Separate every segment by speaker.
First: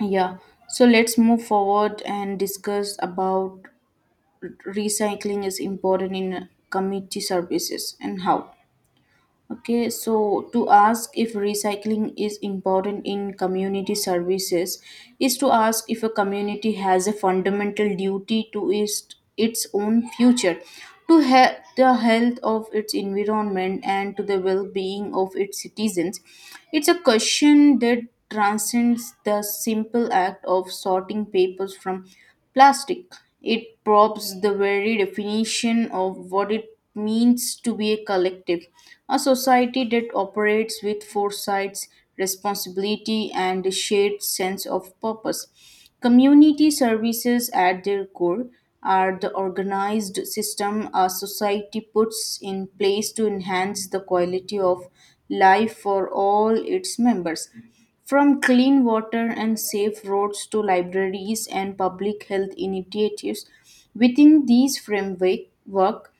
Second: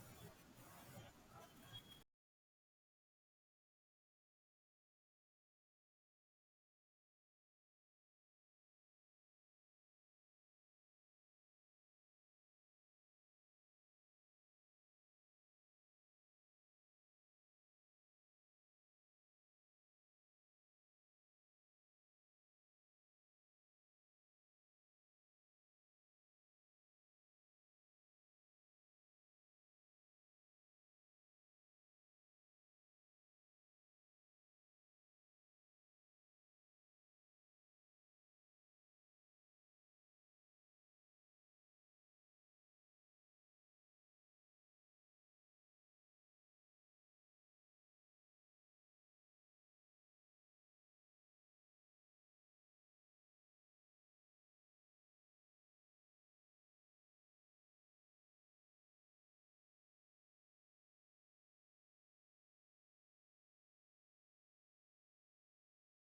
Speaker 1: Yeah, so let's move forward and discuss about recycling is important in community services and how. Okay, so to ask if recycling is important in community services is to ask if a community has a fundamental duty to its own future, to the health of its environment, and to the well being of its citizens. It's a question that transcends the simple act of sorting papers from plastic. It probes the very definition of what it means to be a collective, a society that operates with foresight, responsibility, and a shared sense of purpose. Community services at their core are the organized system a society puts in place to enhance the quality of life for all its members. From clean water and safe roads to libraries and public health initiatives, within these framework, work,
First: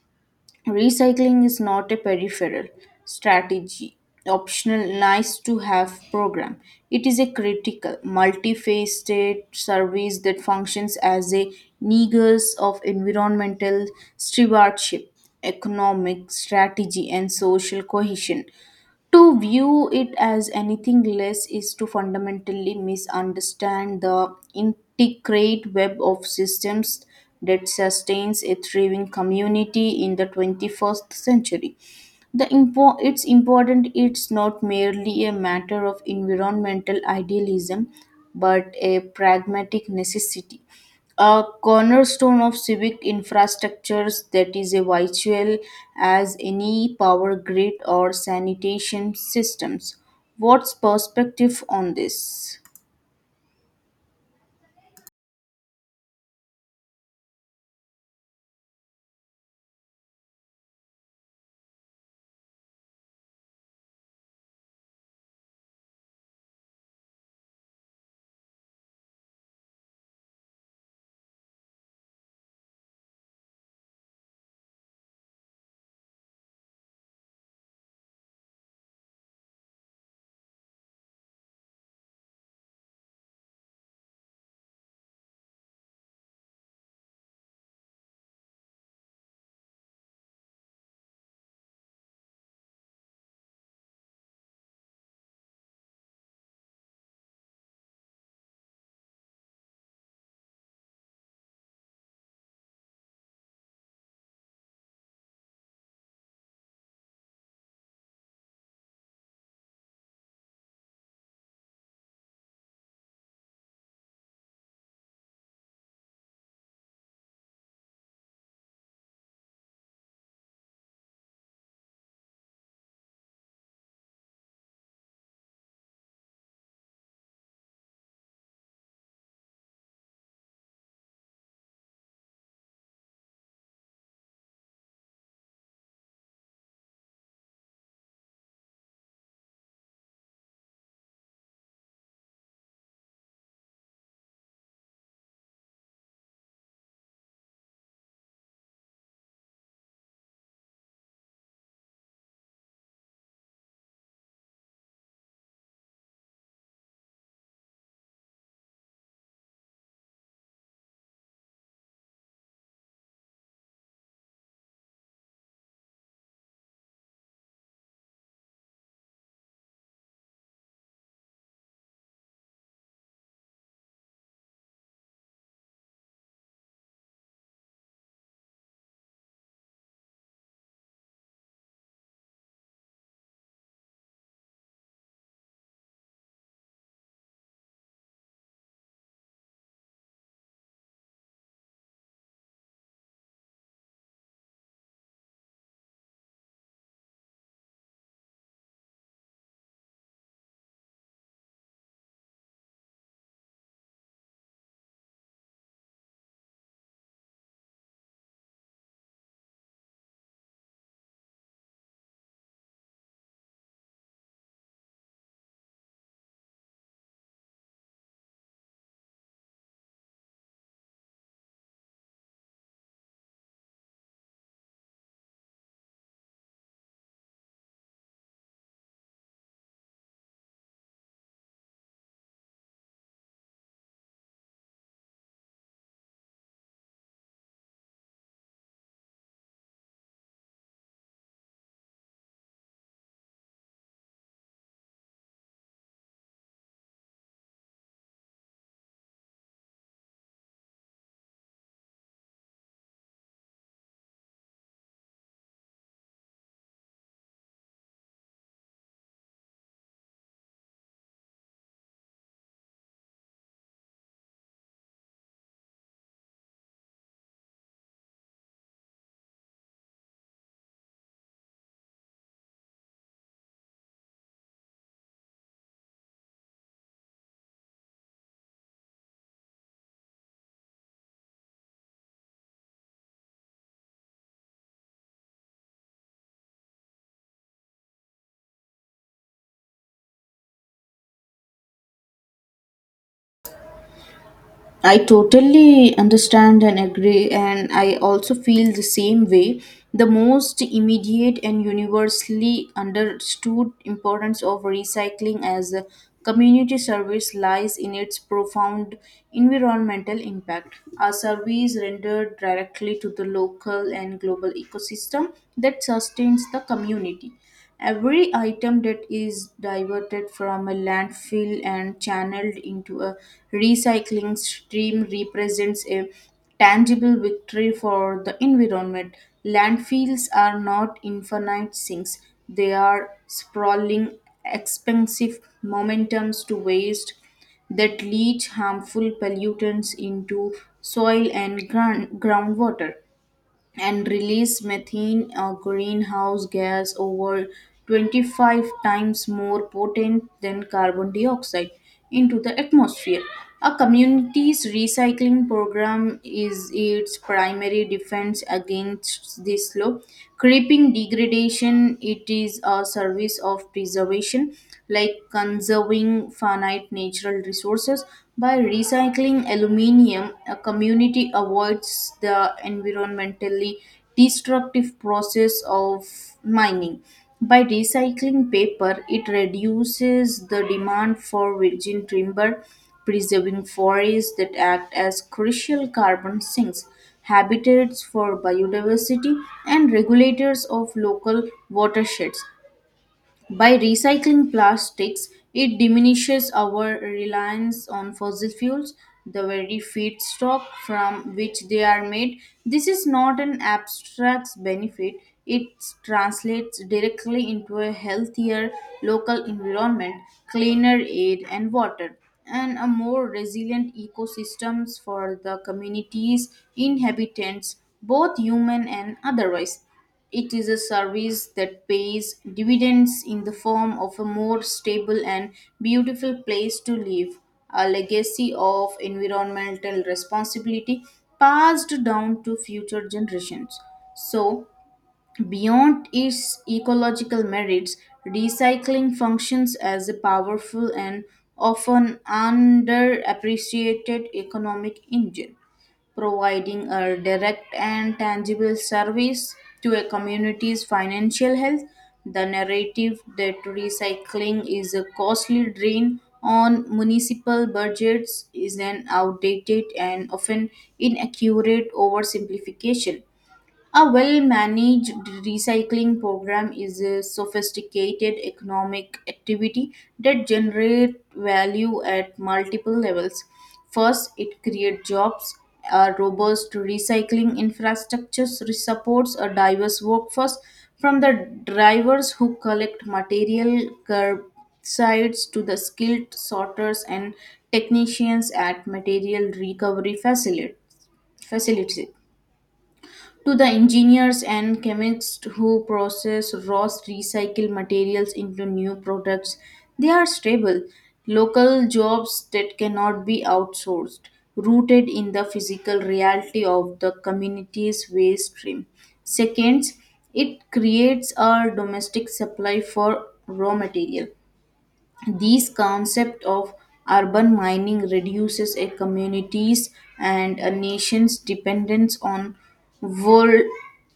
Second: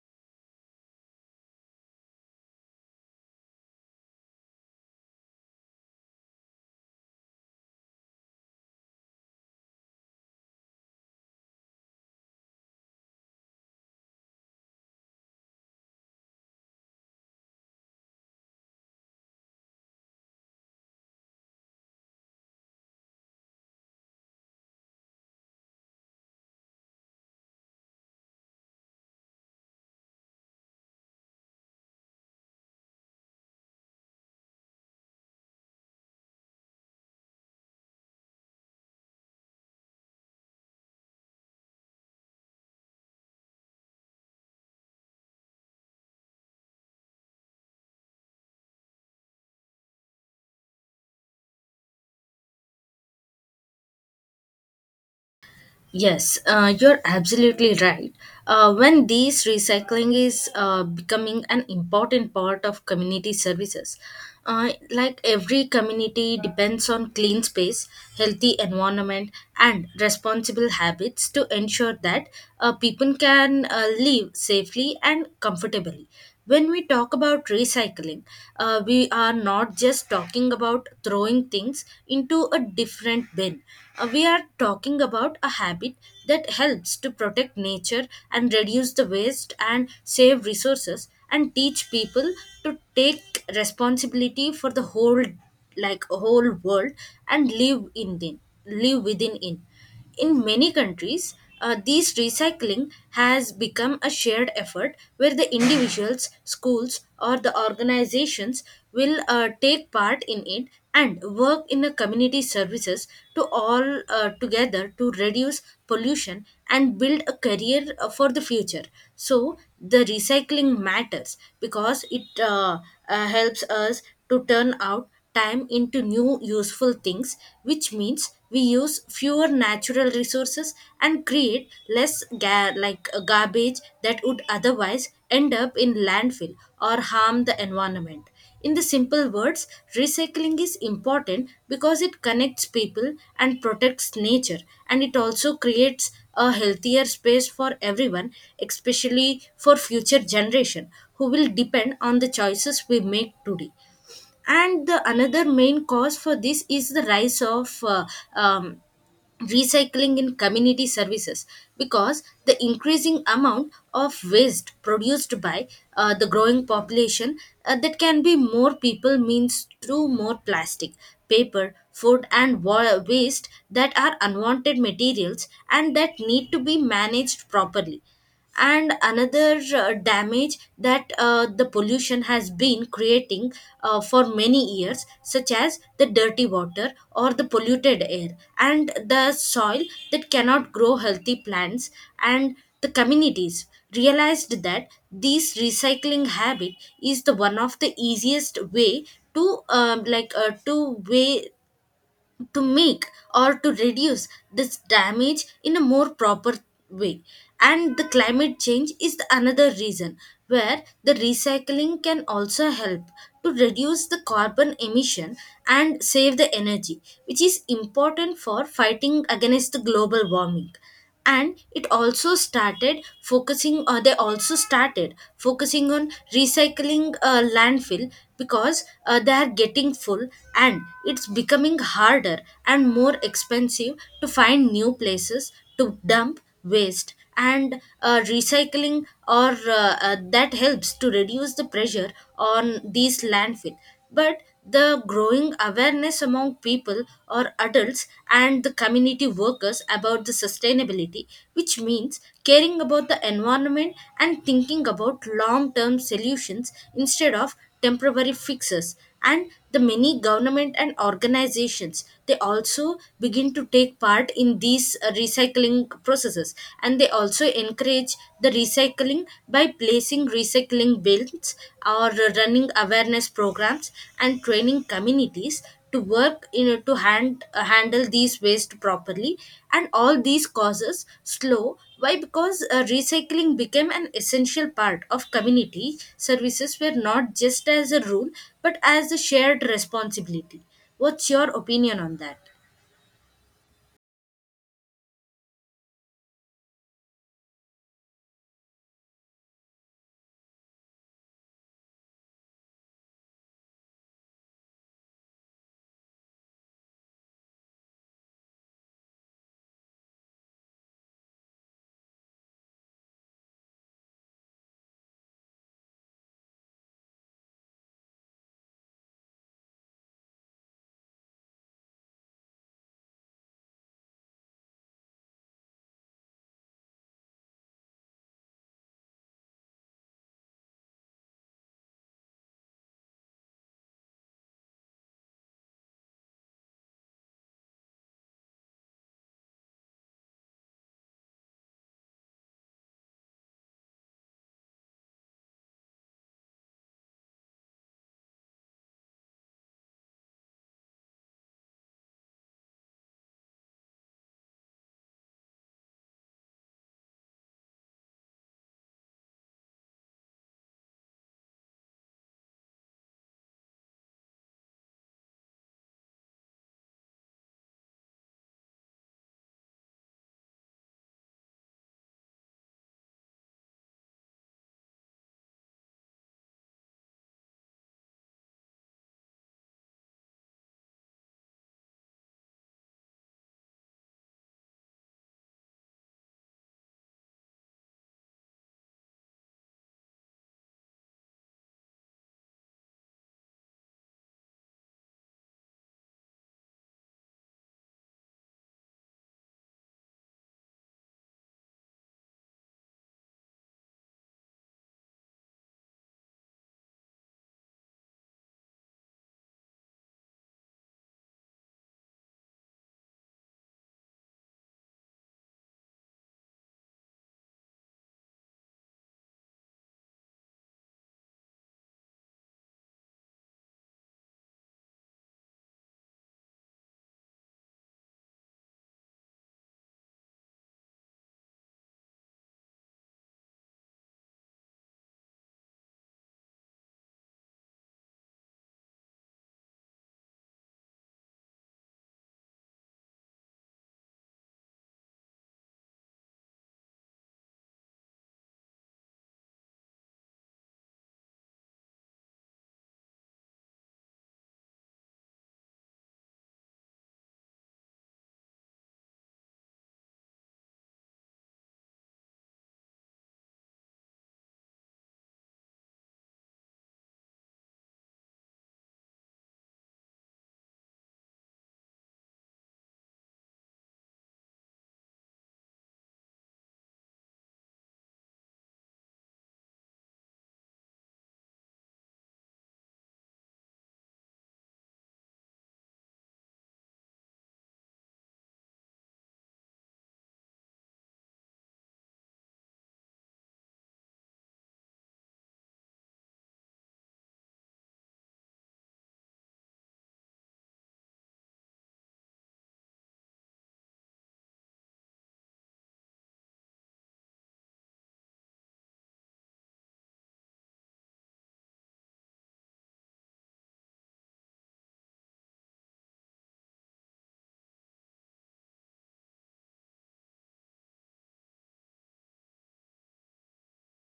Speaker 1: recycling is not a peripheral strategy, optional, nice to have program. It is a critical, multifaceted service that functions as a nexus of environmental stewardship, economic strategy, and social cohesion. To view it as anything less is to fundamentally misunderstand the intricate web of systems that sustains a thriving community in the 21st century. It's important it's not merely a matter of environmental idealism but a pragmatic necessity. A cornerstone of civic infrastructures that is a vital as any power grid or sanitation systems. What's perspective on this?
Speaker 2: Yes, you're absolutely right. When these recycling is becoming an important part of community services, like every community depends on clean space, healthy environment, and responsible habits to ensure that people can live safely and comfortably. When we talk about recycling, we are not just talking about throwing things into a different bin. We are talking about a habit that helps to protect nature and reduce the waste and save resources and teach people to take responsibility for the whole, like whole world, and live in them, live within in. In many countries, these recycling has become a shared effort where the individuals, schools, or the organizations will take part in it and work in the community services to all together to reduce pollution and build a career for the future. So the recycling matters because it helps us to turn out time into new useful things, which means we use fewer natural resources and create less garbage that would otherwise end up in landfill or harm the environment. In the simple words, recycling is important because it connects people and protects nature, and it also creates a healthier space for everyone, especially for future generation who will depend on the choices we make today. And the another main cause for this is the rise of um, recycling in community services, because the increasing amount of waste produced by the growing population, that can be more people means through more plastic, paper, food, and waste that are unwanted materials and that need to be managed properly, and another damage that the pollution has been creating for many years such as the dirty water or the polluted air and the soil that cannot grow healthy plants. And the communities realized that this recycling habit is the one of the easiest way to to way to make or to reduce this damage in a more proper way. And the climate change is the another reason where the recycling can also help to reduce the carbon emission and save the energy, which is important for fighting against the global warming. And it also started focusing, or they also started focusing on recycling landfill, because they are getting full and it's becoming harder and more expensive to find new places to dump waste. And recycling or that helps to reduce the pressure on these landfill. But the growing awareness among people or adults and the community workers about the sustainability, which means caring about the environment and thinking about long term solutions instead of temporary fixes, and the many government and organizations, they also begin to take part in these recycling processes, and they also encourage the recycling by placing recycling bins or running awareness programs and training communities to work in to handle these waste properly. And all these causes slow why? Because recycling became an essential part of community services, were not just as a rule but as a shared responsibility. What's your opinion on that?
Speaker 1: I totally understand and agree, and I also feel the same way. The most immediate and universally understood importance of recycling as a community service lies in its profound environmental impact. A service rendered directly to the local and global ecosystem that sustains the community. Every item that is diverted from a landfill and channeled into a recycling stream represents a tangible victory for the environment. Landfills are not infinite sinks, they are sprawling, expensive momentums to waste that leach harmful pollutants into soil and ground, groundwater and release methane, a greenhouse gas, over 25 times more potent than carbon dioxide, into the atmosphere. A community's recycling program is its primary defense against this slow creeping degradation. It is a service of preservation like conserving finite natural resources. By recycling aluminium, a community avoids the environmentally destructive process of mining. By recycling paper, it reduces the demand for virgin timber, preserving forests that act as crucial carbon sinks, habitats for biodiversity, and regulators of local watersheds. By recycling plastics, it diminishes our reliance on fossil fuels, the very feedstock from which they are made. This is not an abstract benefit, it translates directly into a healthier local environment, cleaner air and water, and a more resilient ecosystems for the communities, inhabitants, both human and otherwise. It is a service that pays dividends in the form of a more stable and beautiful place to live, a legacy of environmental responsibility passed down to future generations. So, beyond its ecological merits, recycling functions as a powerful and often underappreciated economic engine, providing a direct and tangible service to a community's financial health. The narrative that recycling is a costly drain on municipal budgets is an outdated and often inaccurate oversimplification. A well managed recycling program is a sophisticated economic activity that generates value at multiple levels. First, it creates jobs, a robust recycling infrastructure supports a diverse workforce from the drivers who collect material curbsides to the skilled sorters and technicians at material recovery facilities to the engineers and chemists who process raw recycled materials into new products. They are stable, local jobs that cannot be outsourced, rooted in the physical reality of the community's waste stream. Second, it creates a domestic supply for raw material. These concept of urban mining reduces a community's and a nation's dependence on vol-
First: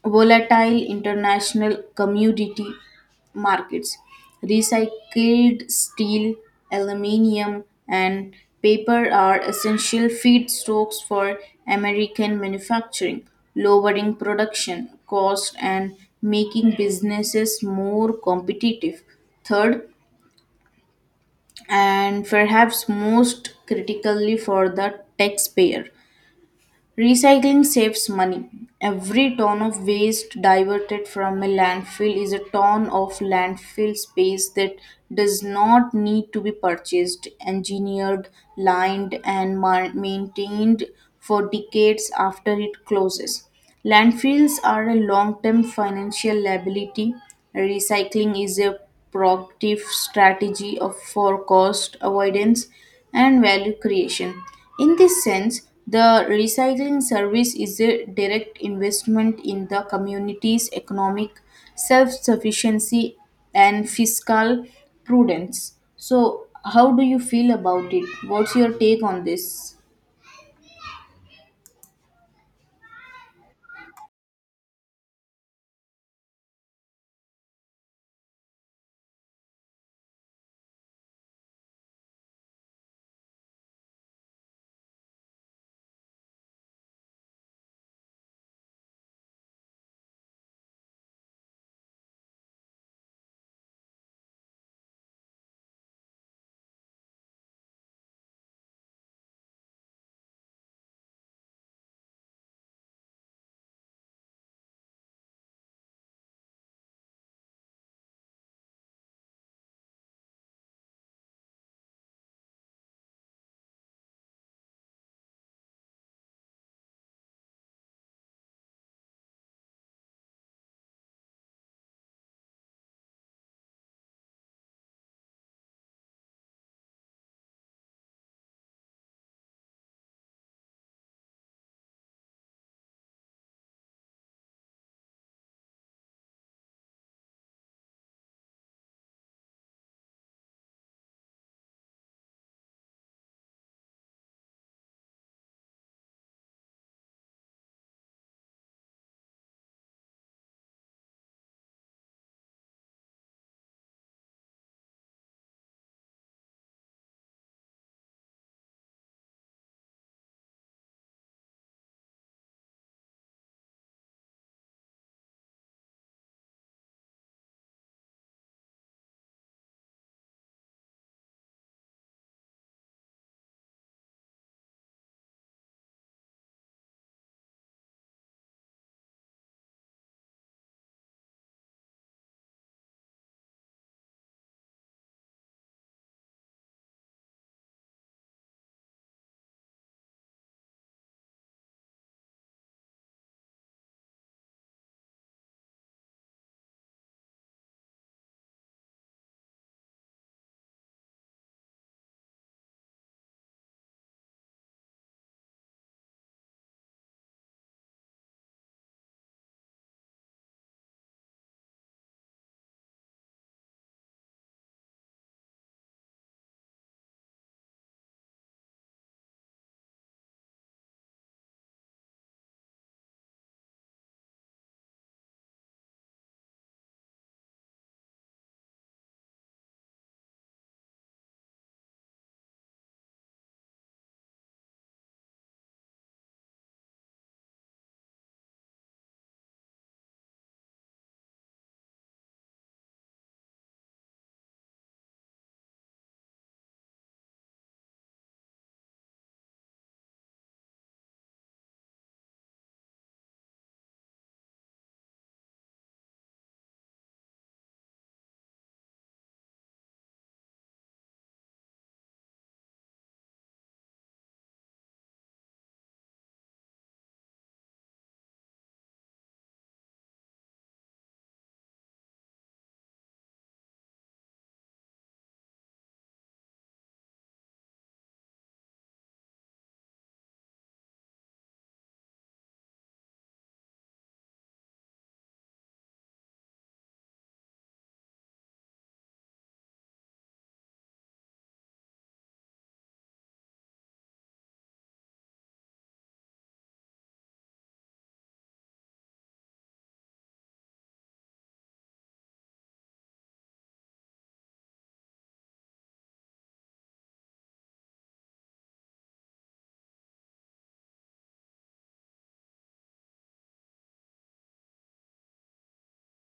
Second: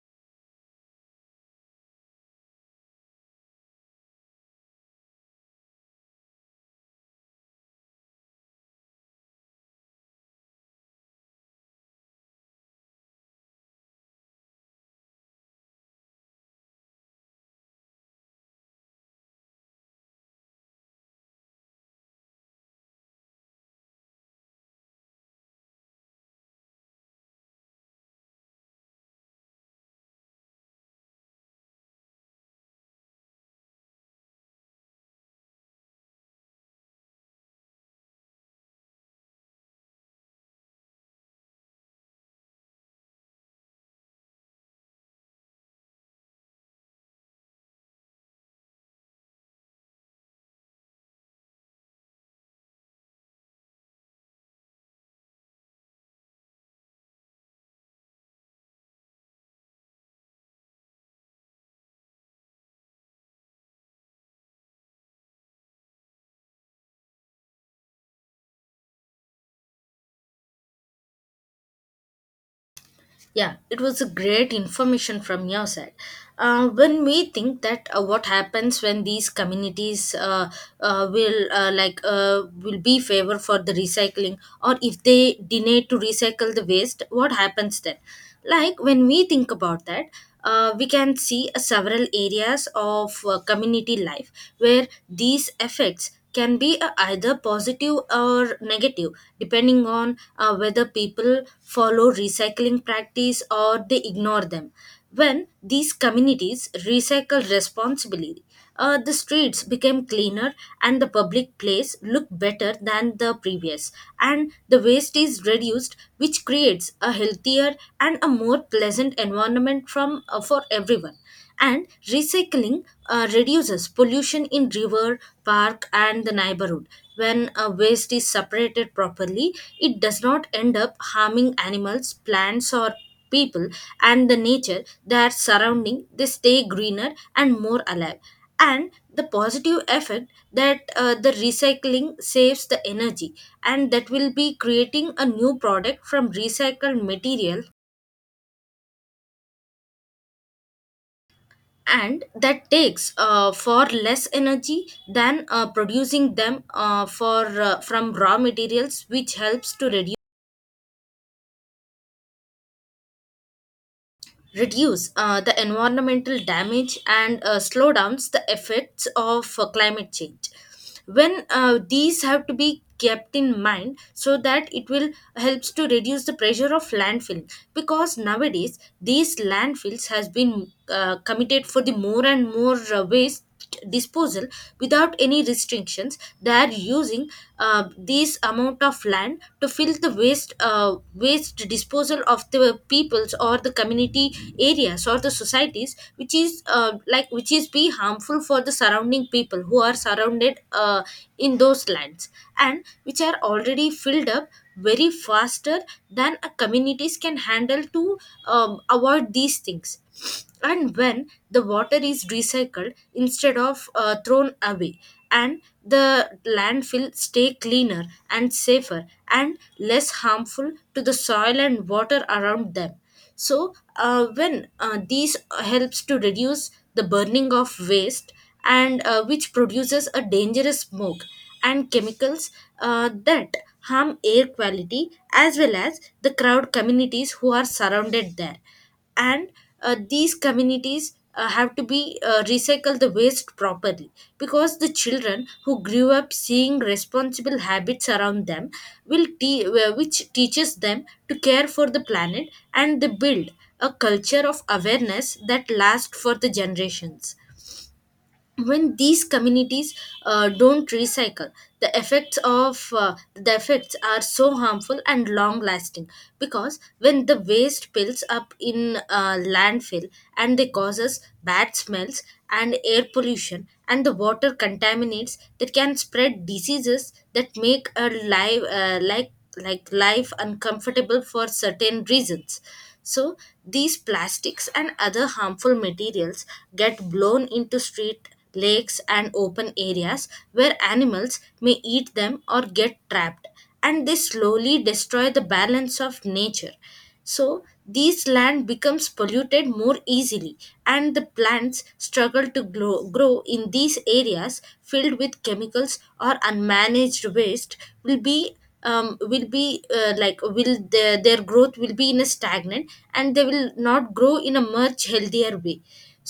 Speaker 1: volatile international commodity markets. Recycled steel, aluminium, and paper are essential feedstocks for American manufacturing, lowering production cost and making businesses more competitive. Third, and perhaps most critically for the taxpayer. Recycling saves money. Every ton of waste diverted from a landfill is a ton of landfill space that does not need to be purchased, engineered, lined, and maintained for decades after it closes. Landfills are a long term financial liability. Recycling is a proactive strategy of for cost avoidance and value creation. In this sense, the recycling service is a direct investment in the community's economic self sufficiency and fiscal prudence. So, how do you feel about it? What's your take on this?
Speaker 2: Yeah, it was a great information from your side. When we think that what happens when these communities will be favor for the recycling, or if they deny to recycle the waste, what happens then? Like when we think about that, we can see several areas of community life where these effects can be either positive or negative depending on whether people follow recycling practice or they ignore them. When these communities recycle responsibly, the streets became cleaner and the public place look better than the previous, and the waste is reduced, which creates a healthier and a more pleasant environment from for everyone. And recycling reduces pollution in river, park, and the neighborhood. When a waste is separated properly, it does not end up harming animals, plants, or people, and the nature that surrounding, they stay greener and more alive. And the positive effect that the recycling saves the energy, and that will be creating a new product from recycled material, and that takes far less energy than producing them for from raw materials, which helps to reduce the environmental damage and slow downs the effects of climate change. When these have to be kept in mind so that it will helps to reduce the pressure of landfill, because nowadays these landfills has been committed for the more and more waste disposal. Without any restriction corporations, they are using this amount of land to fill the waste disposal of the peoples or the community areas or the societies, which is which is be harmful for the surrounding people who are surrounded in those lands and which are already filled up very faster than a communities can handle to avoid these things. And when the water is recycled instead of thrown away, and the landfill stay cleaner and safer and less harmful to the soil and water around them. So when these helps to reduce the burning of waste and which produces a dangerous smoke and chemicals that harm air quality as well as the crowd communities who are surrounded there. And these communities have to be recycle the waste properly, because the children who grew up seeing responsible habits around them will which teaches them to care for the planet, and they build a culture of awareness that lasts for the generations. When these communities don't recycle, the effects of the effects are so harmful and long lasting, because when the waste builds up in landfill, and they causes bad smells and air pollution and the water contaminates that can spread diseases that make a life like life uncomfortable for certain reasons. So these plastics and other harmful materials get blown into street, lakes, and open areas where animals may eat them or get trapped, and they slowly destroy the balance of nature. So these land becomes polluted more easily, and the plants struggle to grow in these areas filled with chemicals or unmanaged waste will be will their growth will be in a stagnant and they will not grow in a much healthier way.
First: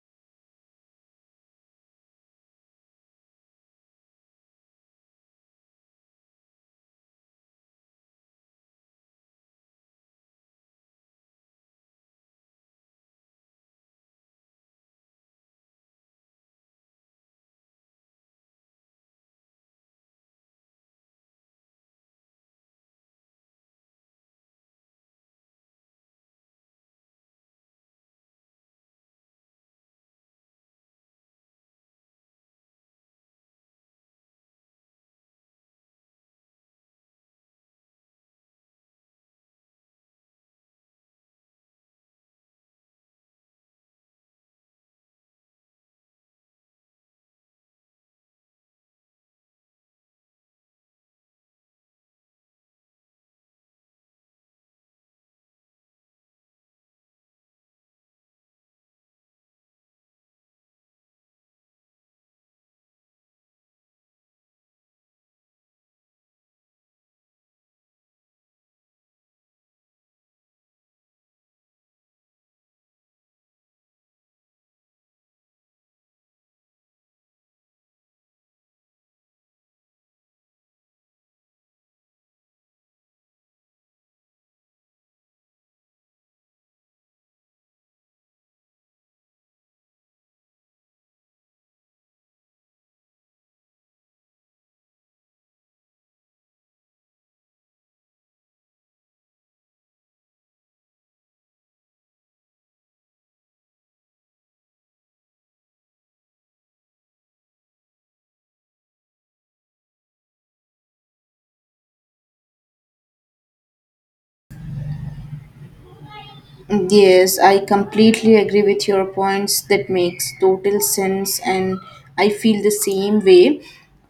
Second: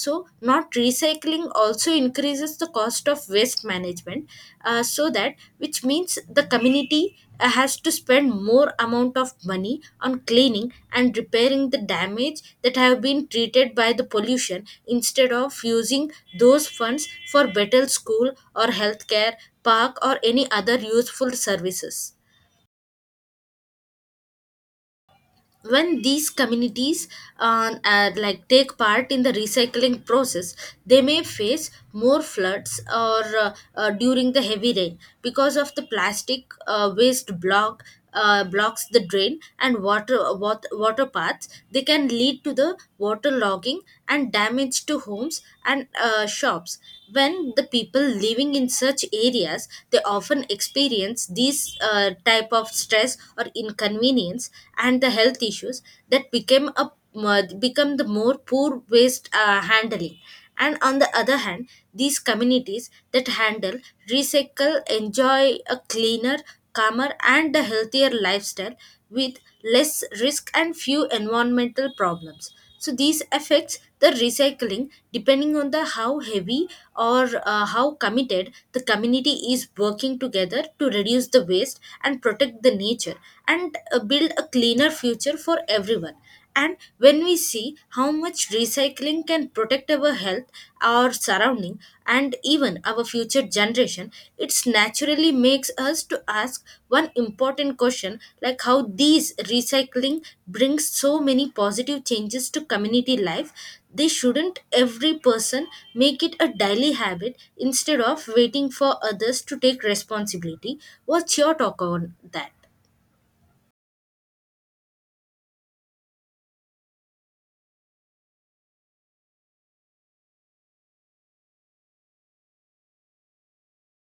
Speaker 2: So not recycling also increases the cost of waste management, so that which means the community has to spend more amount of money on cleaning and repairing the damage that have been treated by the pollution instead of using those funds for better school or healthcare, park, or any other useful services. When these communities take part in the recycling process, they may face more floods or during the heavy rain, because of the plastic waste blocks the drain and water paths, they can lead to the water logging and damage to homes and shops. When the people living in such areas, they often experience these type of stress or inconvenience and the health issues that became a become the more poor waste handling. And on the other hand, these communities that handle recycle enjoy a cleaner, calmer, and a healthier lifestyle with less risk and few environmental problems. So these affects the recycling depending on the how heavy or how committed the community is working together to reduce the waste and protect the nature and build a cleaner future for everyone. And when we see how much recycling can protect our health, our surrounding, and even our future generation, it naturally makes us to ask one important question like how these recycling brings so many positive changes to community life. They shouldn't every person make it a daily habit instead of waiting for others to take responsibility. What's your talk on that?
Speaker 1: Yes, I completely agree with your points. That makes total sense, and I feel the same way.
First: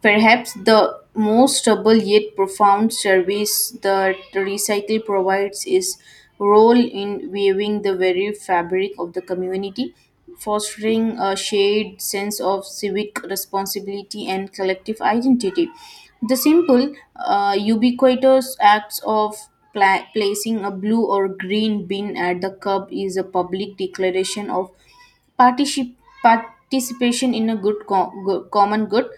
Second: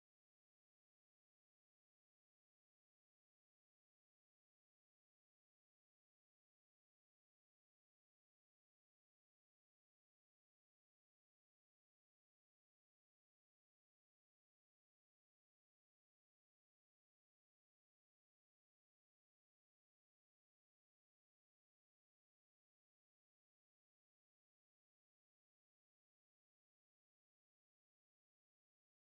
Speaker 1: Perhaps the most trouble yet profound service that Recycle provides is role in weaving the very fabric of the community, fostering a shared sense of civic responsibility and collective identity. The simple, ubiquitous acts of placing a blue or green bin at the curb is a public declaration of particip- participation in a common good.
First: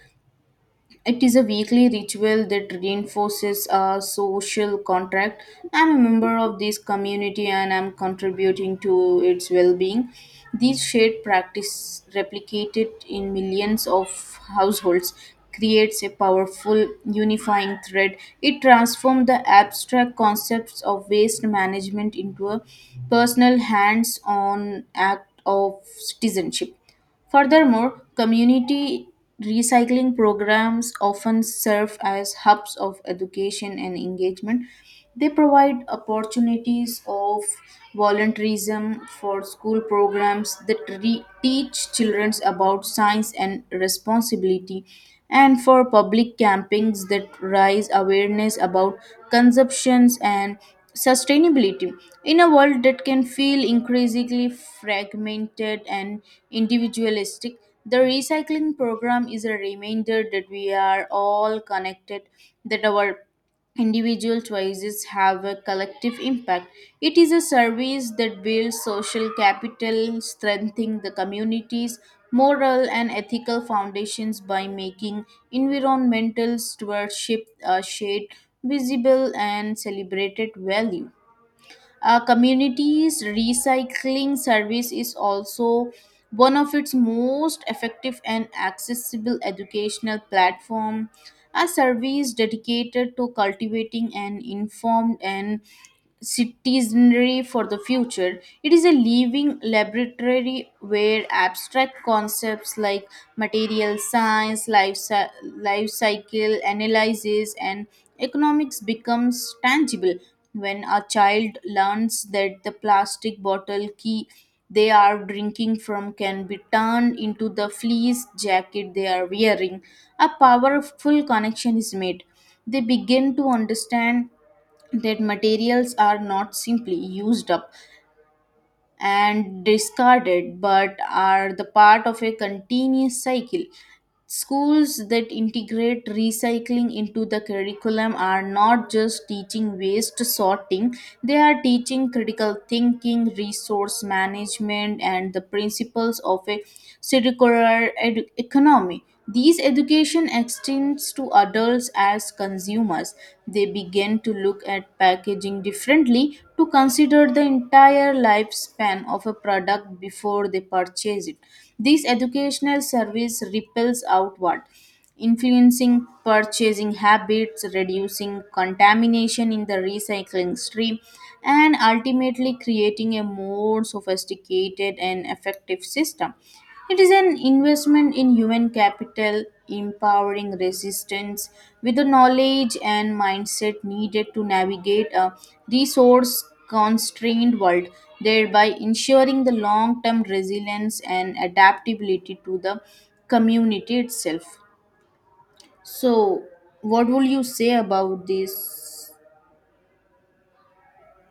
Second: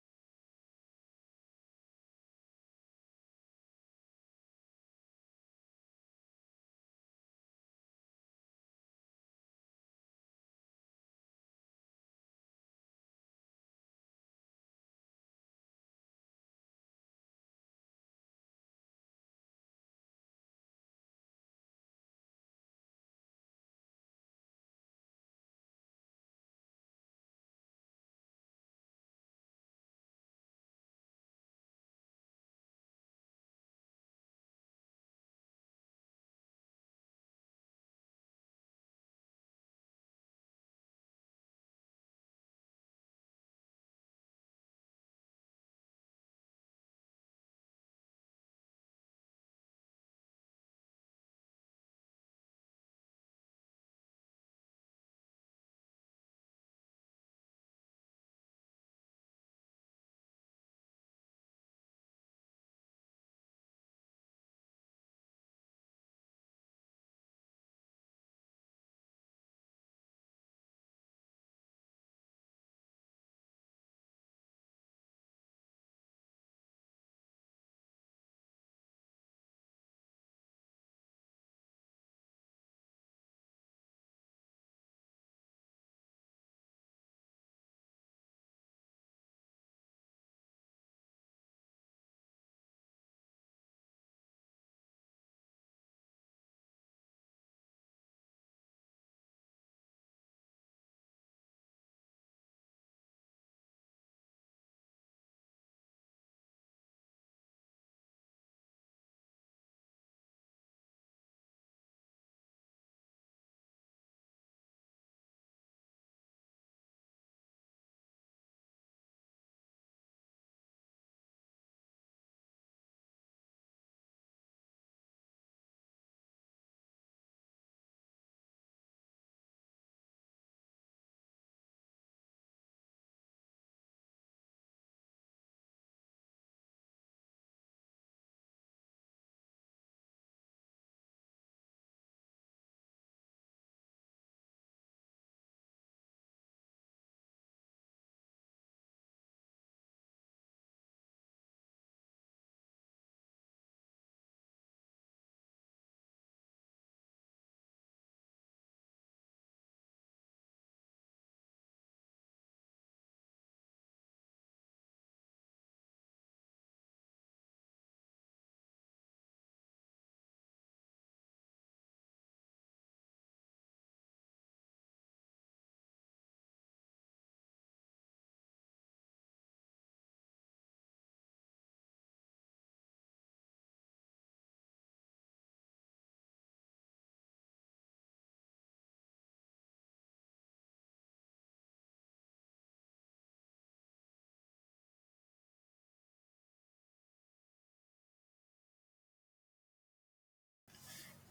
Speaker 1: It is a weekly ritual that reinforces our social contract. I'm a member of this community and I'm contributing to its well being. These shared practice, replicated in millions of households, creates a powerful unifying thread. It transforms the abstract concepts of waste management into a personal hands on act of citizenship. Furthermore, community recycling programs often serve as hubs of education and engagement. They provide opportunities of volunteerism for school programs that teach children about science and responsibility and for public campings that raise awareness about consumptions and sustainability in a world that can feel increasingly fragmented and individualistic. The recycling program is a reminder that we are all connected, that our individual choices have a collective impact. It is a service that builds social capital, strengthening the community's moral and ethical foundations by making environmental stewardship a shared, visible, and celebrated value. Communities recycling service is also one of its most effective and accessible educational platform. A service dedicated to cultivating an informed and citizenry for the future. It is a living laboratory where abstract concepts like material science, life cycle analysis, and economics becomes tangible when a child learns that the plastic bottle key they are drinking from can be turned into the fleece jacket they are wearing. A powerful connection is made. They begin to understand that materials are not simply used up and discarded but are the part of a continuous cycle. Schools that integrate recycling into the curriculum are not just teaching waste sorting, they are teaching critical thinking, resource management, and the principles of a circular economy. These education extends to adults as consumers. They begin to look at packaging differently to consider the entire lifespan of a product before they purchase it. This educational service ripples outward, influencing purchasing habits, reducing contamination in the recycling stream, and ultimately creating a more sophisticated and effective system. It is an investment in human capital, empowering resistance with the knowledge and mindset needed to navigate a resource constrained world, thereby ensuring the long term resilience and adaptability to the community itself. So, what will you say about this?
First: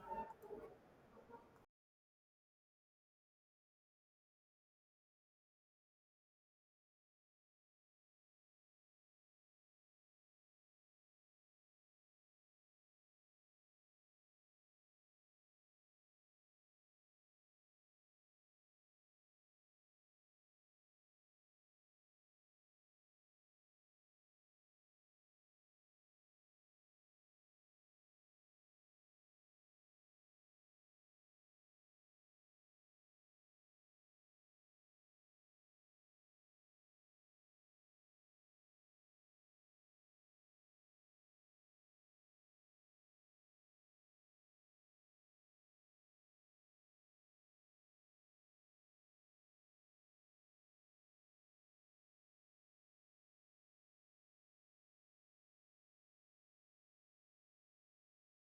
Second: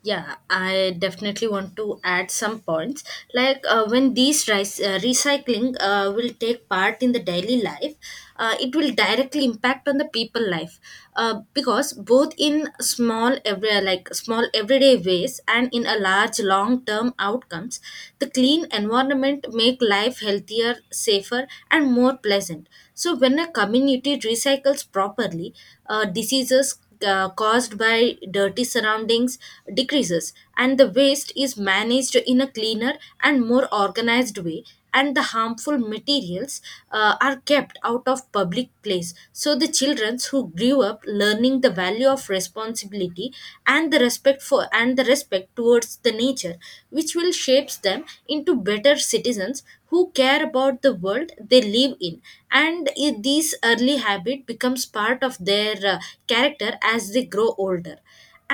Speaker 2: Yeah, I definitely want to add some points. Like when these recycling will take part in the daily life, it will directly impact on the people life because both in small everyday ways and in a large long term outcomes, the clean environment make life healthier, safer, and more pleasant. So when a community recycles properly, diseases caused by dirty surroundings decreases and the waste is managed in a cleaner and more organized way, and the harmful materials are kept out of public place. So the children who grew up learning the value of responsibility and the respect for and the respect towards the nature, which will shapes them into better citizens who care about the world they live in. This early habit becomes part of their character as they grow older,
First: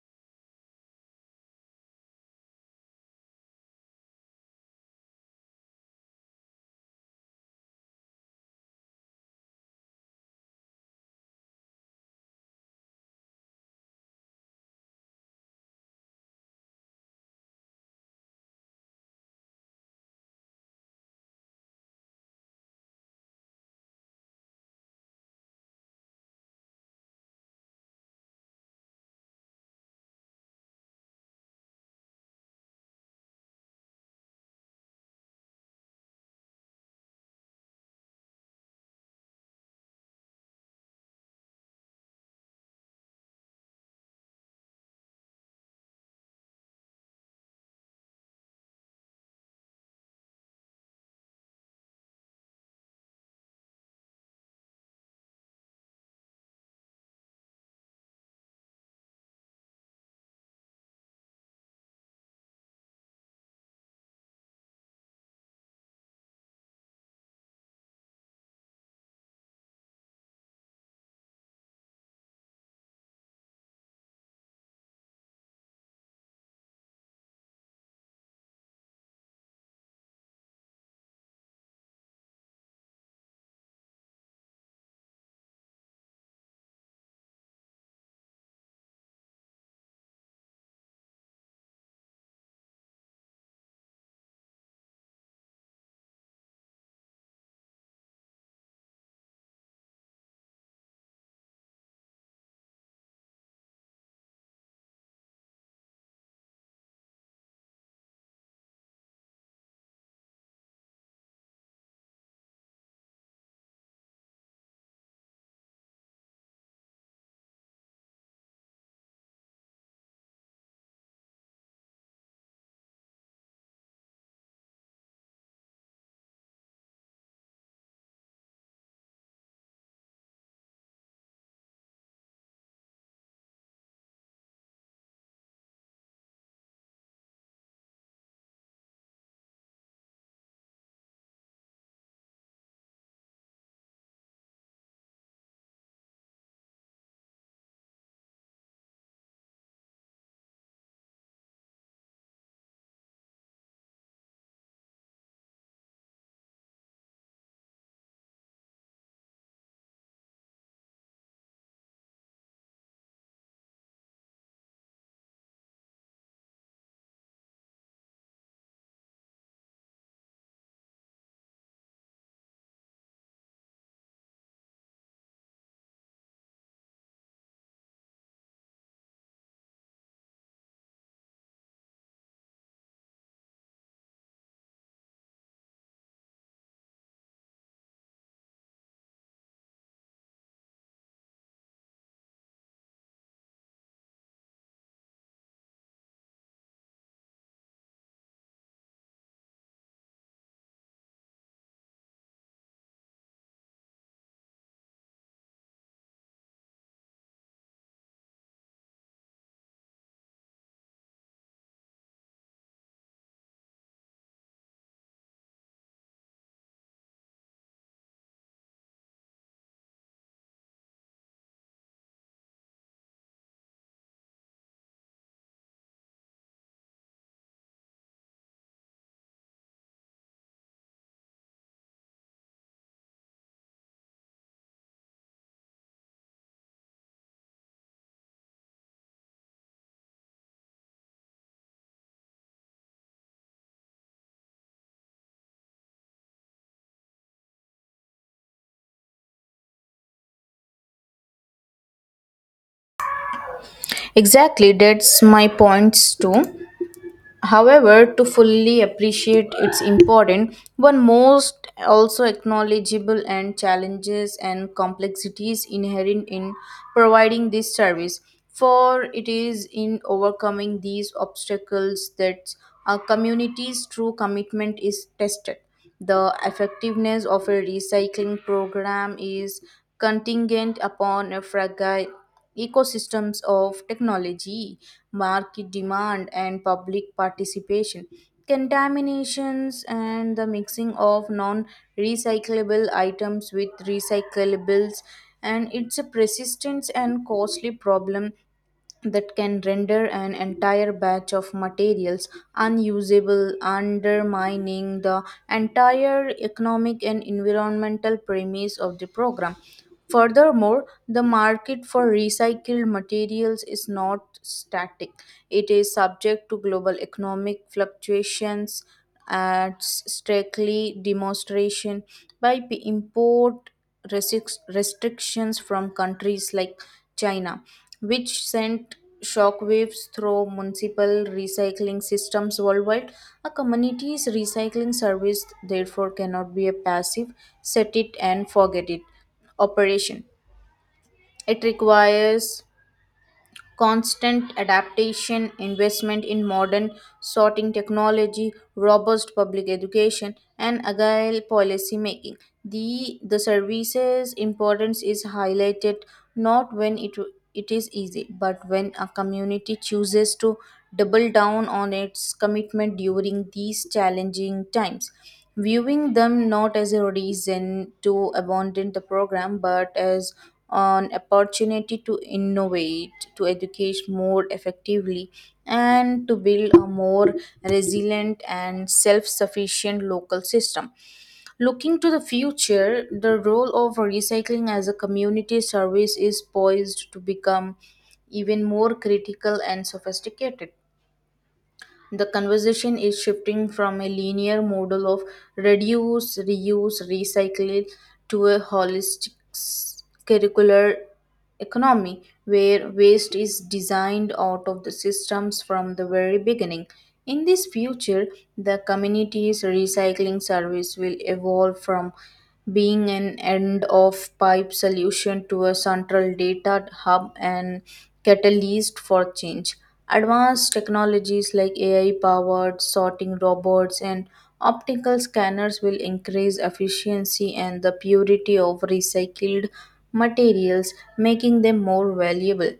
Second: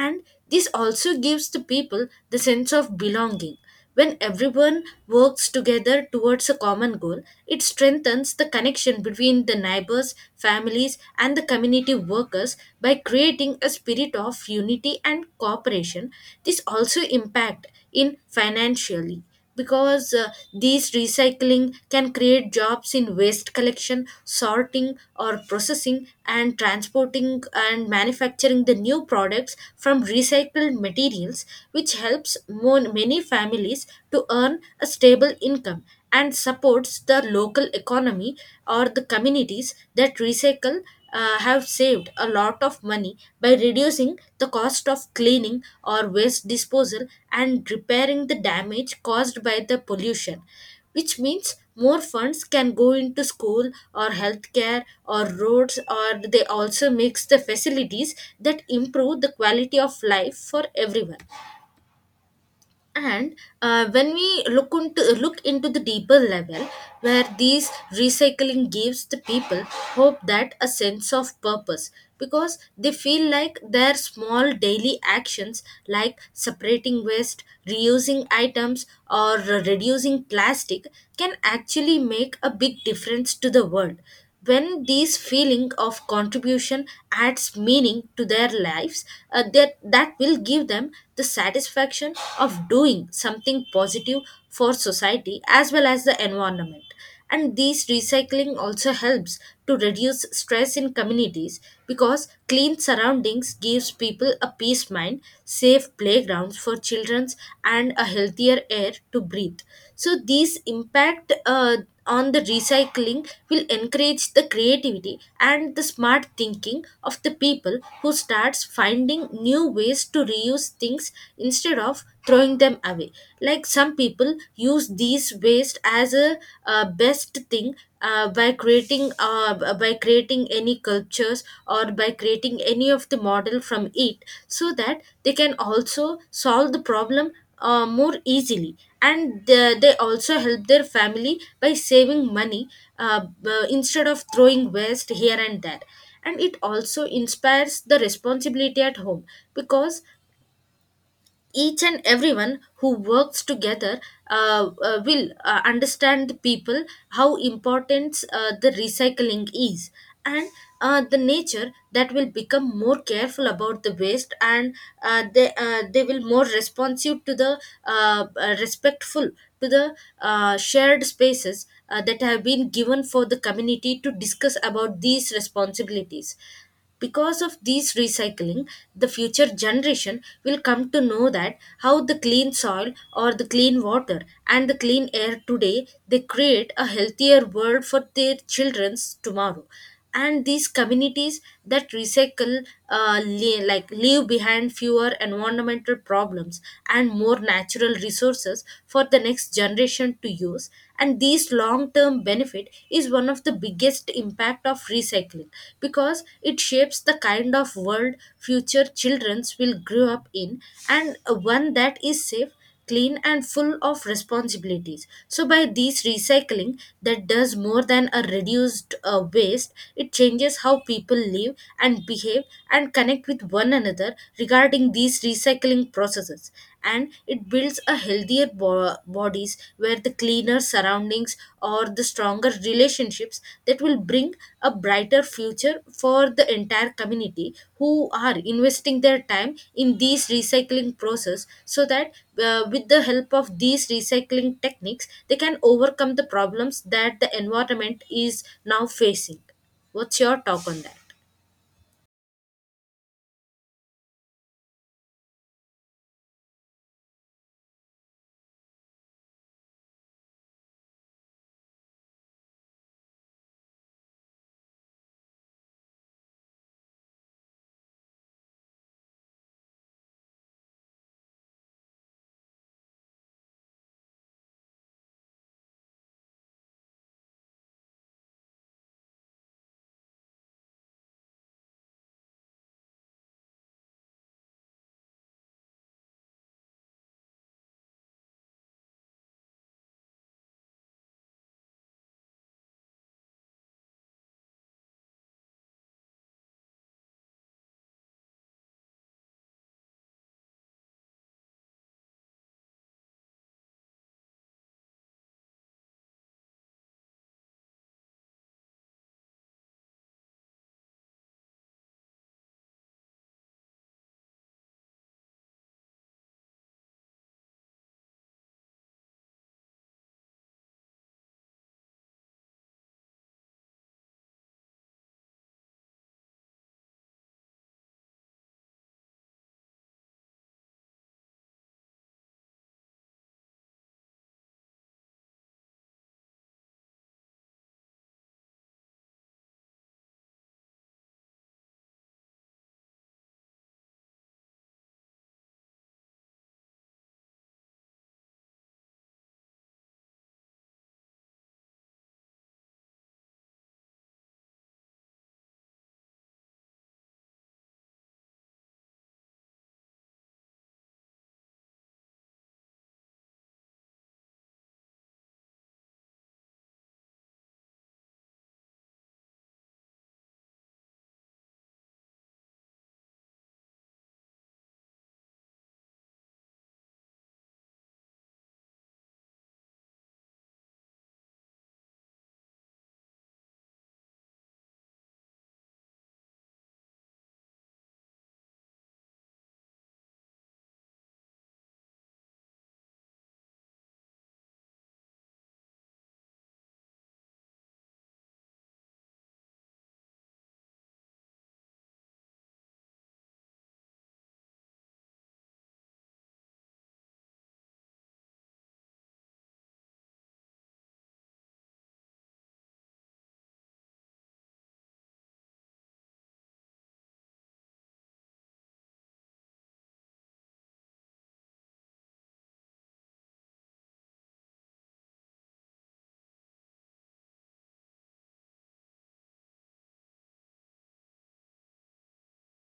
Speaker 2: and this also gives the people the sense of belonging. When everyone works together towards a common goal, it strengthens the connection between the neighbors, families and the community workers by creating a spirit of unity and cooperation. This also impact in financially, because these recycling can create jobs in waste collection, sorting or processing and transporting and manufacturing the new products from recycled materials, which helps many families to earn a stable income and supports the local economy. Or the communities that recycle have saved a lot of money by reducing the cost of cleaning or waste disposal and repairing the damage caused by the pollution, which means more funds can go into school or healthcare or roads, or they also makes the facilities that improve the quality of life for everyone. And when we look into the deeper level, where these recycling gives the people hope, that a sense of purpose, because they feel like their small daily actions like separating waste, reusing items or reducing plastic can actually make a big difference to the world. When these feeling of contribution adds meaning to their lives, that will give them the satisfaction of doing something positive for society as well as the environment. And this recycling also helps to reduce stress in communities, because clean surroundings gives people a peace mind, safe playgrounds for childrens and a healthier air to breathe. So these impact on the recycling will encourage the creativity and the smart thinking of the people who starts finding new ways to reuse things instead of throwing them away. Like some people use these waste as a, best thing by creating any cultures or by creating any of the model from it, so that they can also solve the problem more easily. And they also help their family by saving money, instead of throwing waste here and there. And it also inspires the responsibility at home, because each and everyone who works together will understand the people how important the recycling is, and the nature. That will become more careful about the waste, and they will more responsive to the respectful to the shared spaces that have been given for the community to discuss about these responsibilities. Because of these recycling, the future generation will come to know that how the clean soil or the clean water and the clean air today, they create a healthier world for their children's tomorrow. And these communities that recycle like leave behind fewer environmental problems and more natural resources for the next generation to use. And these this long-term benefit is one of the biggest impact of recycling, because it shapes the kind of world future childrens will grow up in, and one that is safe, clean and full of responsibilities. So by these recycling, that does more than a reduced waste, it changes how people live and behave and connect with one another regarding these recycling processes. And it builds a healthier bodies, where the cleaner surroundings or the stronger relationships that will bring a brighter future for the entire community who are investing their time in these recycling process. So that with the help of these recycling techniques, they can overcome the problems that the environment is now facing. What's your talk on that?
Speaker 1: Exactly, that's my points too. However, to fully appreciate its importance, one must also acknowledgeable and challenges and complexities inherent in providing this service. For it is in overcoming these obstacles that a community's true commitment is tested. The effectiveness of a recycling program is contingent upon a fragile ecosystems of technology, market demand, and public participation. Contaminations and the mixing of non recyclable items with recyclables, and it's a persistent and costly problem that can render an entire batch of materials unusable, undermining the entire economic and environmental premise of the program. Furthermore, the market for recycled materials is not static. It is subject to global economic fluctuations, at strictly demonstration by import restrictions from countries like China, which sent shockwaves through municipal recycling systems worldwide. A community's recycling service, therefore, cannot be a passive set it and forget it operation. It requires constant adaptation, investment in modern sorting technology, robust public education, and agile policy making. The services importance is highlighted not when it is easy, but when a community chooses to double down on its commitment during these challenging times viewing them not as a reason to abandon the program but as an opportunity to innovate, to educate more effectively, and to build a more resilient and self sufficient local system. Looking to the future, the role of recycling as a community service is poised to become even more critical and sophisticated. The conversation is shifting from a linear model of reduce, reuse, recycle to a holistic curricular economy where waste is designed out of the systems from the very beginning. In this future, the community's recycling service will evolve from being an end of pipe solution to a central data hub and catalyst for change. Advanced technologies like AI powered sorting robots and optical scanners will increase efficiency and the purity of recycled materials, making them more valuable.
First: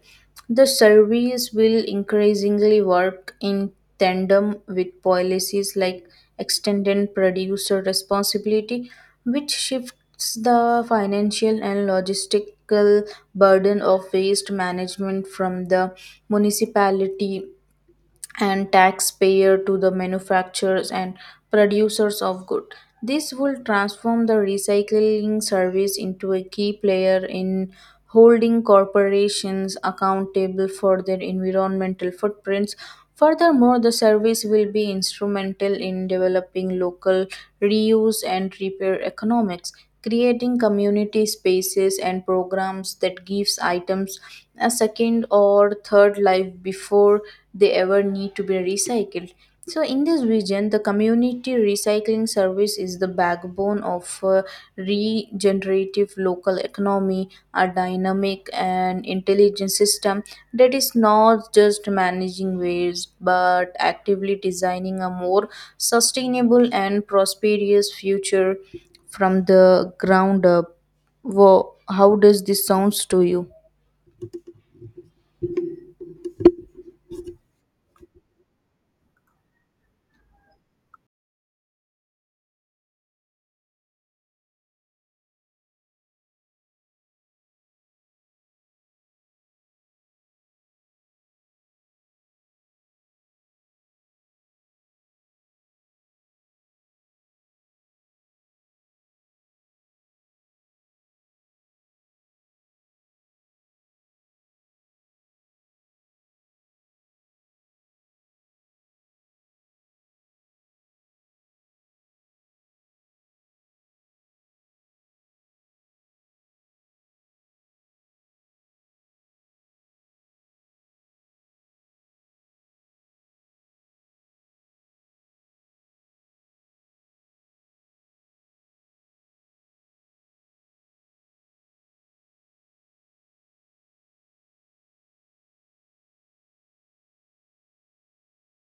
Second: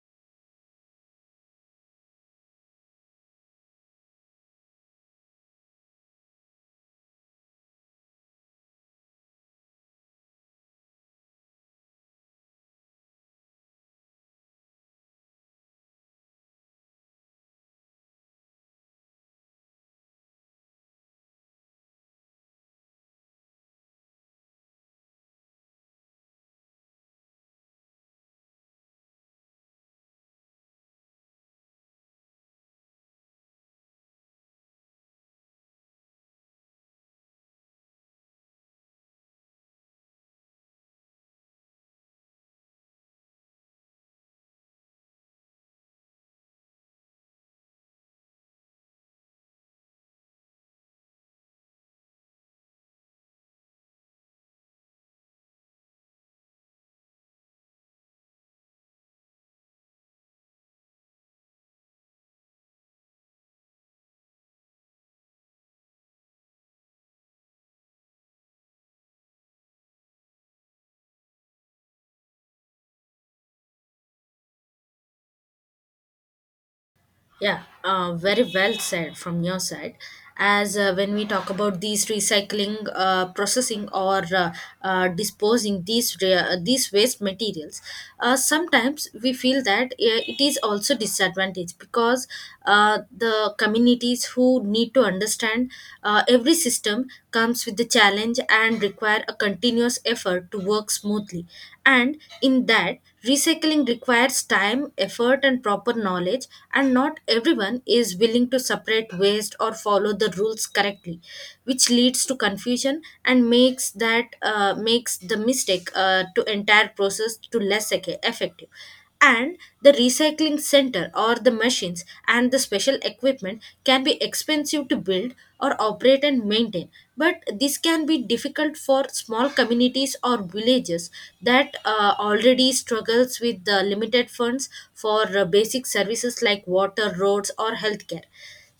Speaker 1: The service will increasingly work in tandem with policies like extended producer responsibility, which shifts the financial and logistical burden of waste management from the municipality and taxpayer to the manufacturers and producers of good. This will transform the recycling service into a key player in holding corporations accountable for their environmental footprints. Furthermore, the service will be instrumental in developing local reuse and repair economics, creating community spaces and programs that gives items a second or third life before they ever need to be recycled. So, in this region, the community recycling service is the backbone of regenerative local economy, a dynamic and intelligent system that is not just managing waste but actively designing a more sustainable and prosperous future from the ground up. Wow, how does this sounds to you?
Speaker 2: Yeah, very well said from your side. As when we talk about these recycling, processing, or disposing these waste materials, sometimes we feel that it is also disadvantage, because the communities who need to understand every system comes with the challenge and require a continuous effort to work smoothly. And in that, recycling requires time, effort and proper knowledge, and not everyone is willing to separate waste or follow the rules correctly, which leads to confusion and makes the mistake to entire process to less effective. And the recycling center or the machines and the special equipment can be expensive to build or operate and maintain, but this can be difficult for small communities or villages that already struggles with the limited funds for basic services like water, roads or healthcare.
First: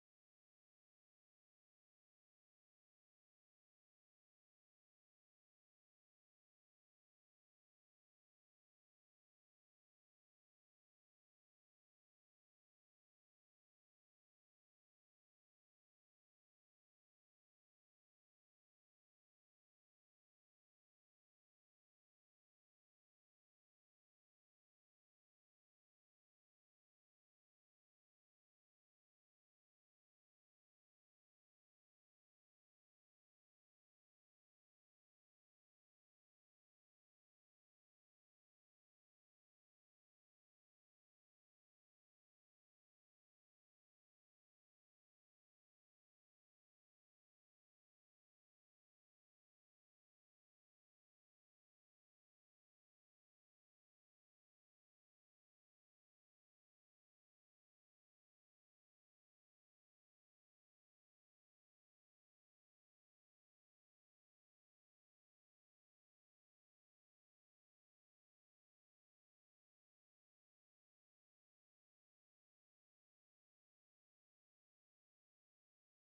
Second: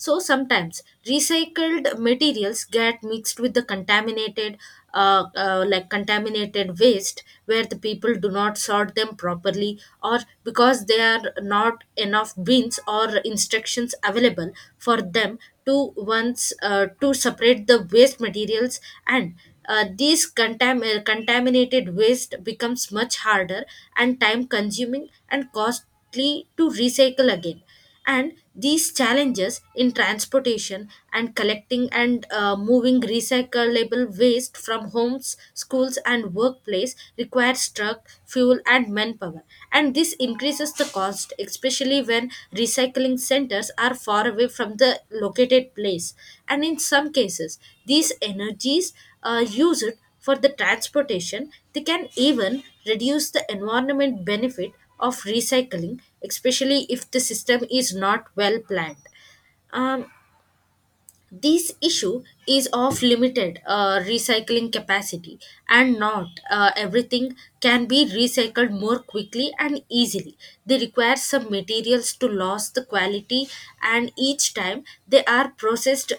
Speaker 2: So sometimes recycled materials get mixed with the contaminated, like contaminated waste, where the people do not sort them properly, or because there are not enough bins or instructions available for them to separate the waste materials. And contaminated waste becomes much harder and time consuming and costly to recycle again. And these challenges in transportation and collecting and moving recyclable waste from homes, schools and workplace requires truck, fuel and manpower, and this increases the cost, especially when recycling centers are far away from the located place. And in some cases, these energies are used for the transportation, they can even reduce the environment benefit of recycling, especially if the system is not well planned. Um, this issue is of limited recycling capacity, and not everything can be recycled more quickly and easily. They require some materials to lose the quality, and each time they are processed,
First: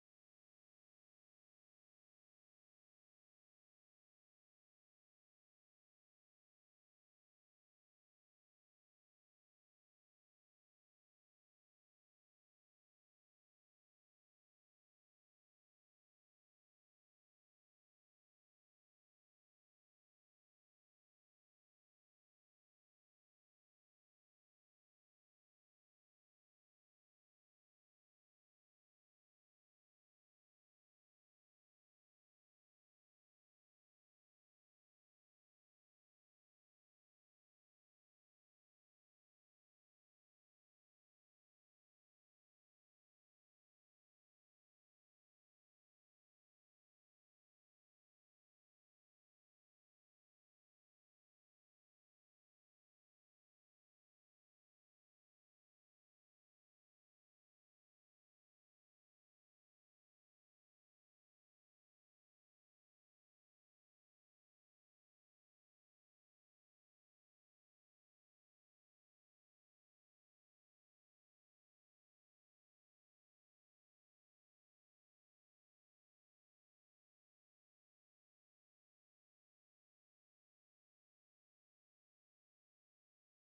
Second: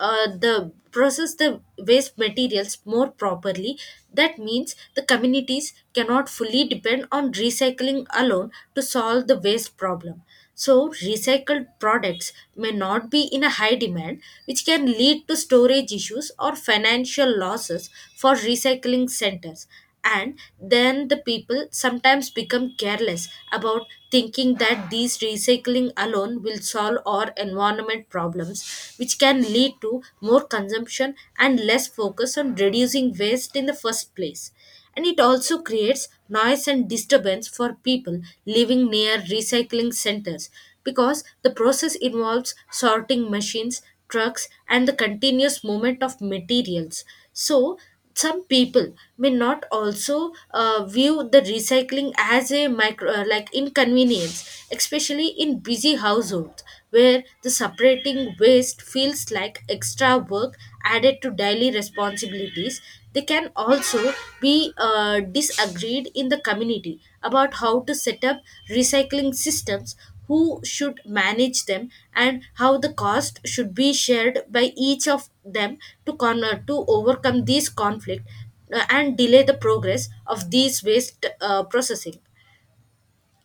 Speaker 2: the process the waste materials more properly, that means the communities cannot fully depend on recycling alone to solve the waste problem. So recycled products may not be in a high demand, which can lead to storage issues or financial losses for recycling centers. And then the people sometimes become careless about thinking that these recycling alone will solve our environment problems, which can lead to more consumption and less focus on reducing waste in the first place. And it also creates noise and disturbance for people living near recycling centers, because the process involves sorting machines, trucks and the continuous movement of materials. So some people may not also view the recycling as a micro like inconvenience, especially in busy households where the separating waste feels like extra work added to daily responsibilities. They can also be disagreed in the community about how to set up recycling systems, who should manage them, and how the cost should be shared by each of them, to overcome these conflict and delay the progress of these waste processing.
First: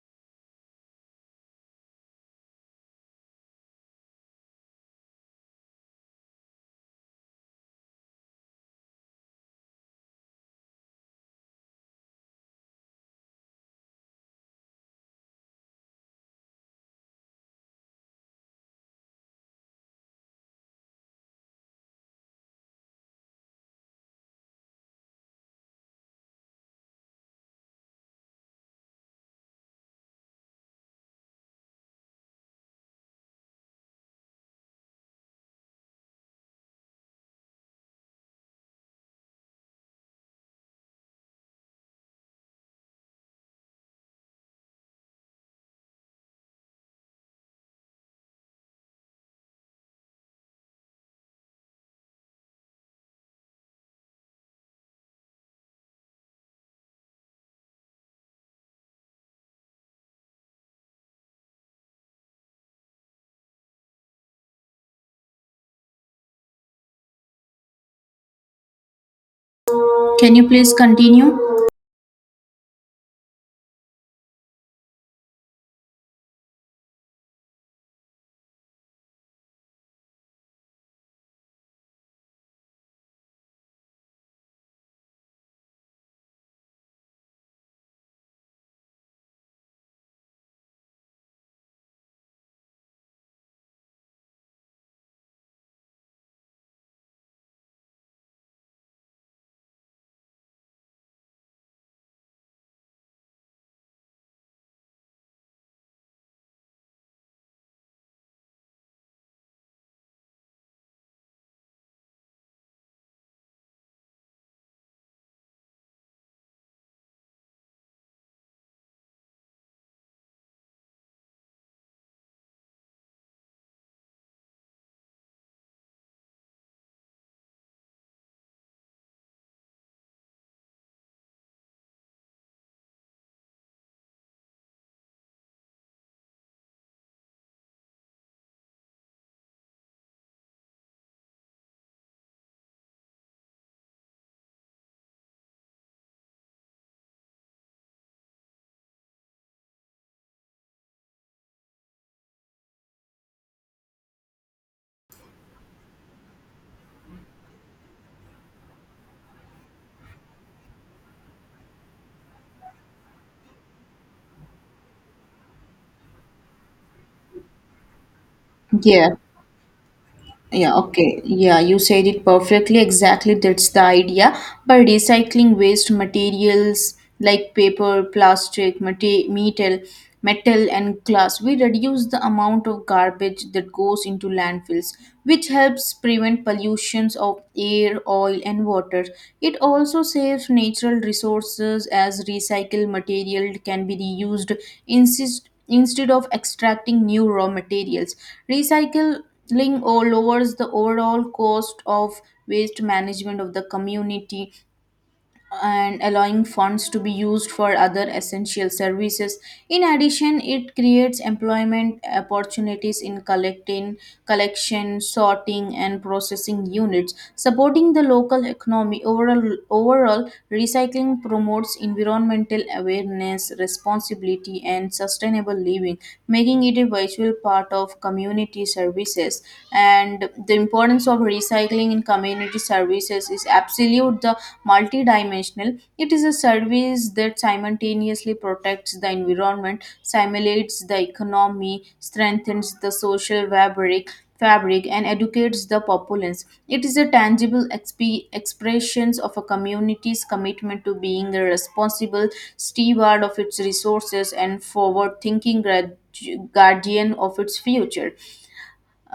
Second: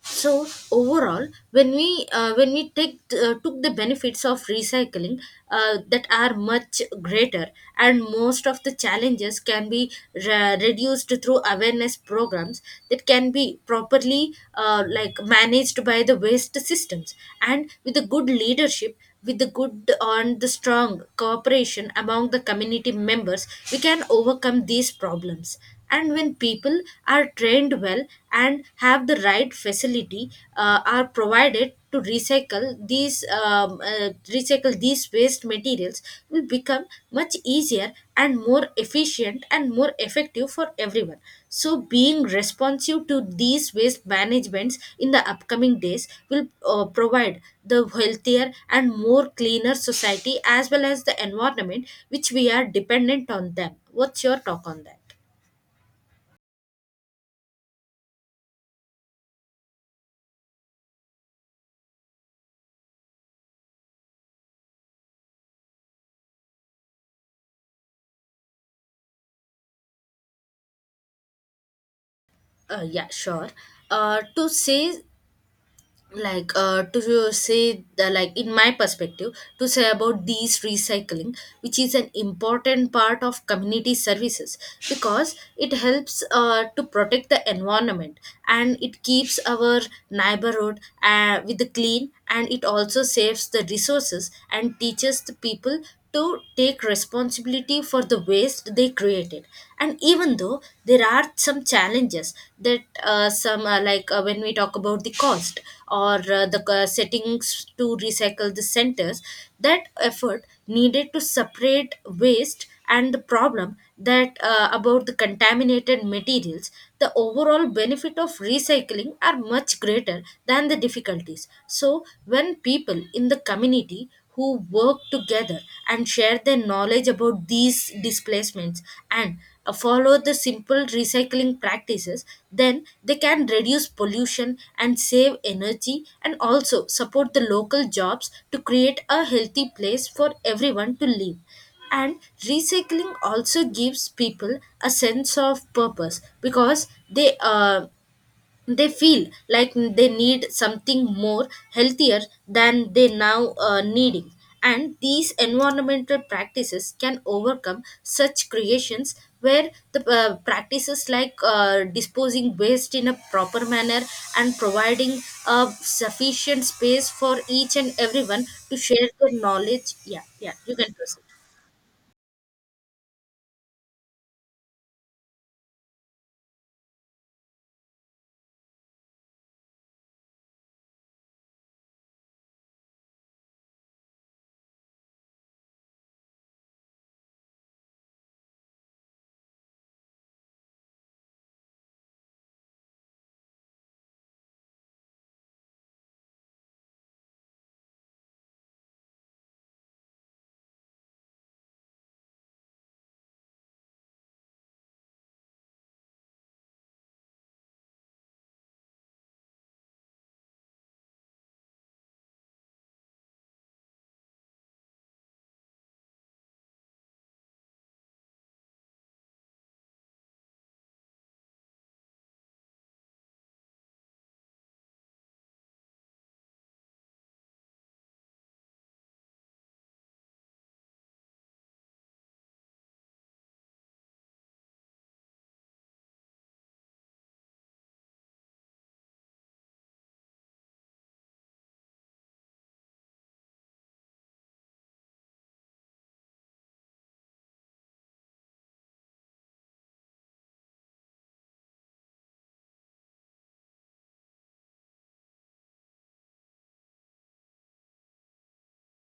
Speaker 2: So overall, when we take took the benefits of recycling, that are much greater, and most of the challenges can be reduced through awareness programs that can be properly like managed by the waste systems, and with a good leadership, with the good and the strong cooperation among the community members, we can overcome these problems. And when people are trained well and have the right facility, are provided to recycle these waste materials, will become much easier and more efficient and more effective for everyone. So, being responsive to these waste managements in the upcoming days will provide the healthier and more cleaner society as well as the environment which we are dependent on them. What's your talk on that?
Speaker 1: Can you please continue?
Speaker 2: Yeah, sure. Uh, to say to say the, like in my perspective to say about these recycling, which is an important part of community services, because it helps to protect the environment, and it keeps our neighborhood with the clean, and it also saves the resources and teaches the people to take responsibility for the waste they created. And even though there are some challenges that some like when we talk about the cost or the settings to recycle the centers, that effort needed to separate waste, and the problem that about the contaminated materials, the overall benefit of recycling are much greater than the difficulties. So when people in the community who work together and share their knowledge about these displacements and follow the simple recycling practices, then they can reduce pollution and save energy and also support the local jobs to create a healthy place for everyone to live. And recycling also gives people a sense of purpose, because they feel like they need something more healthier than they now needing. And these environmental practices can overcome such creations, where the practices like disposing waste in a proper manner and providing a sufficient space for each and everyone to share
Speaker 1: Yeah,
Speaker 2: their knowledge. Yeah, yeah,
Speaker 1: Yeah,
Speaker 2: you can
Speaker 1: okay.
Speaker 2: proceed.
Speaker 1: Yeah, you said it perfectly. Exactly, that's the idea. By recycling waste materials like paper, plastic, metal and glass, we reduce the amount of garbage that goes into landfills, which helps prevent pollutions of air, oil and water. It also saves natural resources as recycled material can be reused instead of extracting new raw materials. Recycle Ling or lowers the overall cost of waste management of the community and allowing funds to be used for other essential services. In addition, it creates employment opportunities in collection, sorting, and processing units, supporting the local economy. Overall, recycling promotes environmental awareness, responsibility, and sustainable living, making it a vital part of community services. And the importance of recycling in community services is absolute. The multidimensional. It is a service that simultaneously protects the environment, simulates the economy, strengthens the social fabric and educates the populace. It is a tangible expressions of a community's commitment to being a responsible steward of its resources and forward-thinking guardian of its future.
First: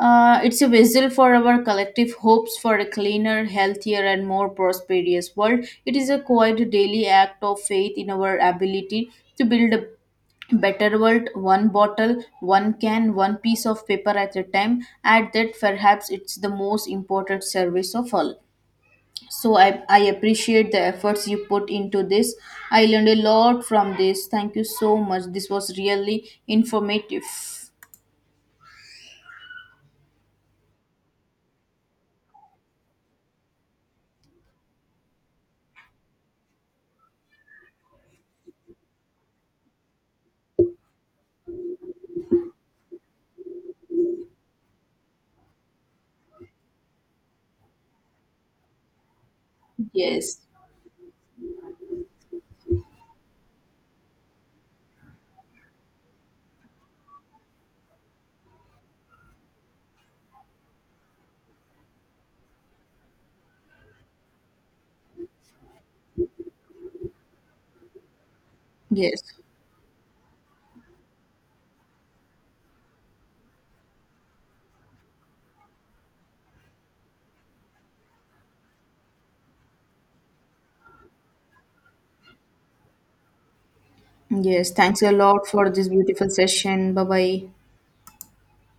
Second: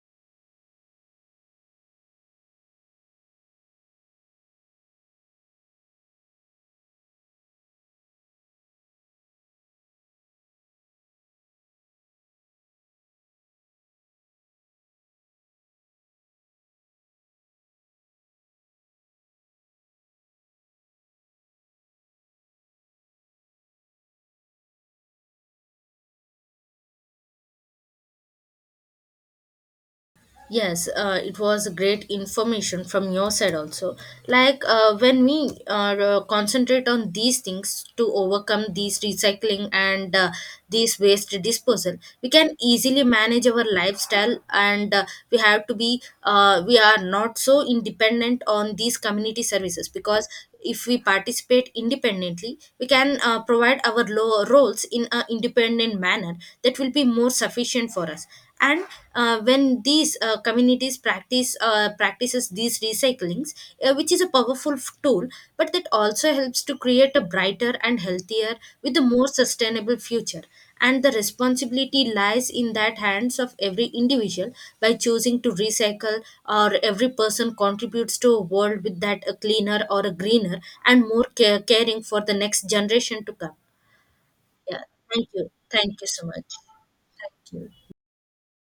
Speaker 1: It's a vessel for our collective hopes for a cleaner, healthier, and more prosperous world. It is a quiet daily act of faith in our ability to build a better world, one bottle, one can, one piece of paper at a time. At that, perhaps it's the most important service of all. So I appreciate the efforts you put into this. I learned a lot from this. Thank you so much. This was really informative.
Speaker 2: Yes, it was great information from your side also. Like when we are concentrate on these things to overcome these recycling and these waste disposal, we can easily manage our lifestyle, and we have to be we are not so independent on these community services, because
Speaker 1: Yes.
Speaker 2: if we participate independently, we can provide our roles in an independent manner that will be more sufficient for us. And when these communities practices these recyclings, which is a powerful tool, but that also helps to create a brighter and healthier with a
Speaker 1: Yes.
Speaker 2: more sustainable future. And the responsibility lies in that hands of every individual. By choosing to recycle or every person contributes to a world with that a cleaner or a greener and more caring for the next generation to come.
Speaker 1: Yes,
Speaker 2: Yeah,
Speaker 1: thanks a
Speaker 2: thank
Speaker 1: lot
Speaker 2: you,
Speaker 1: for this
Speaker 2: thank you so
Speaker 1: beautiful
Speaker 2: much.
Speaker 1: session. Bye bye.
Speaker 2: Thank you.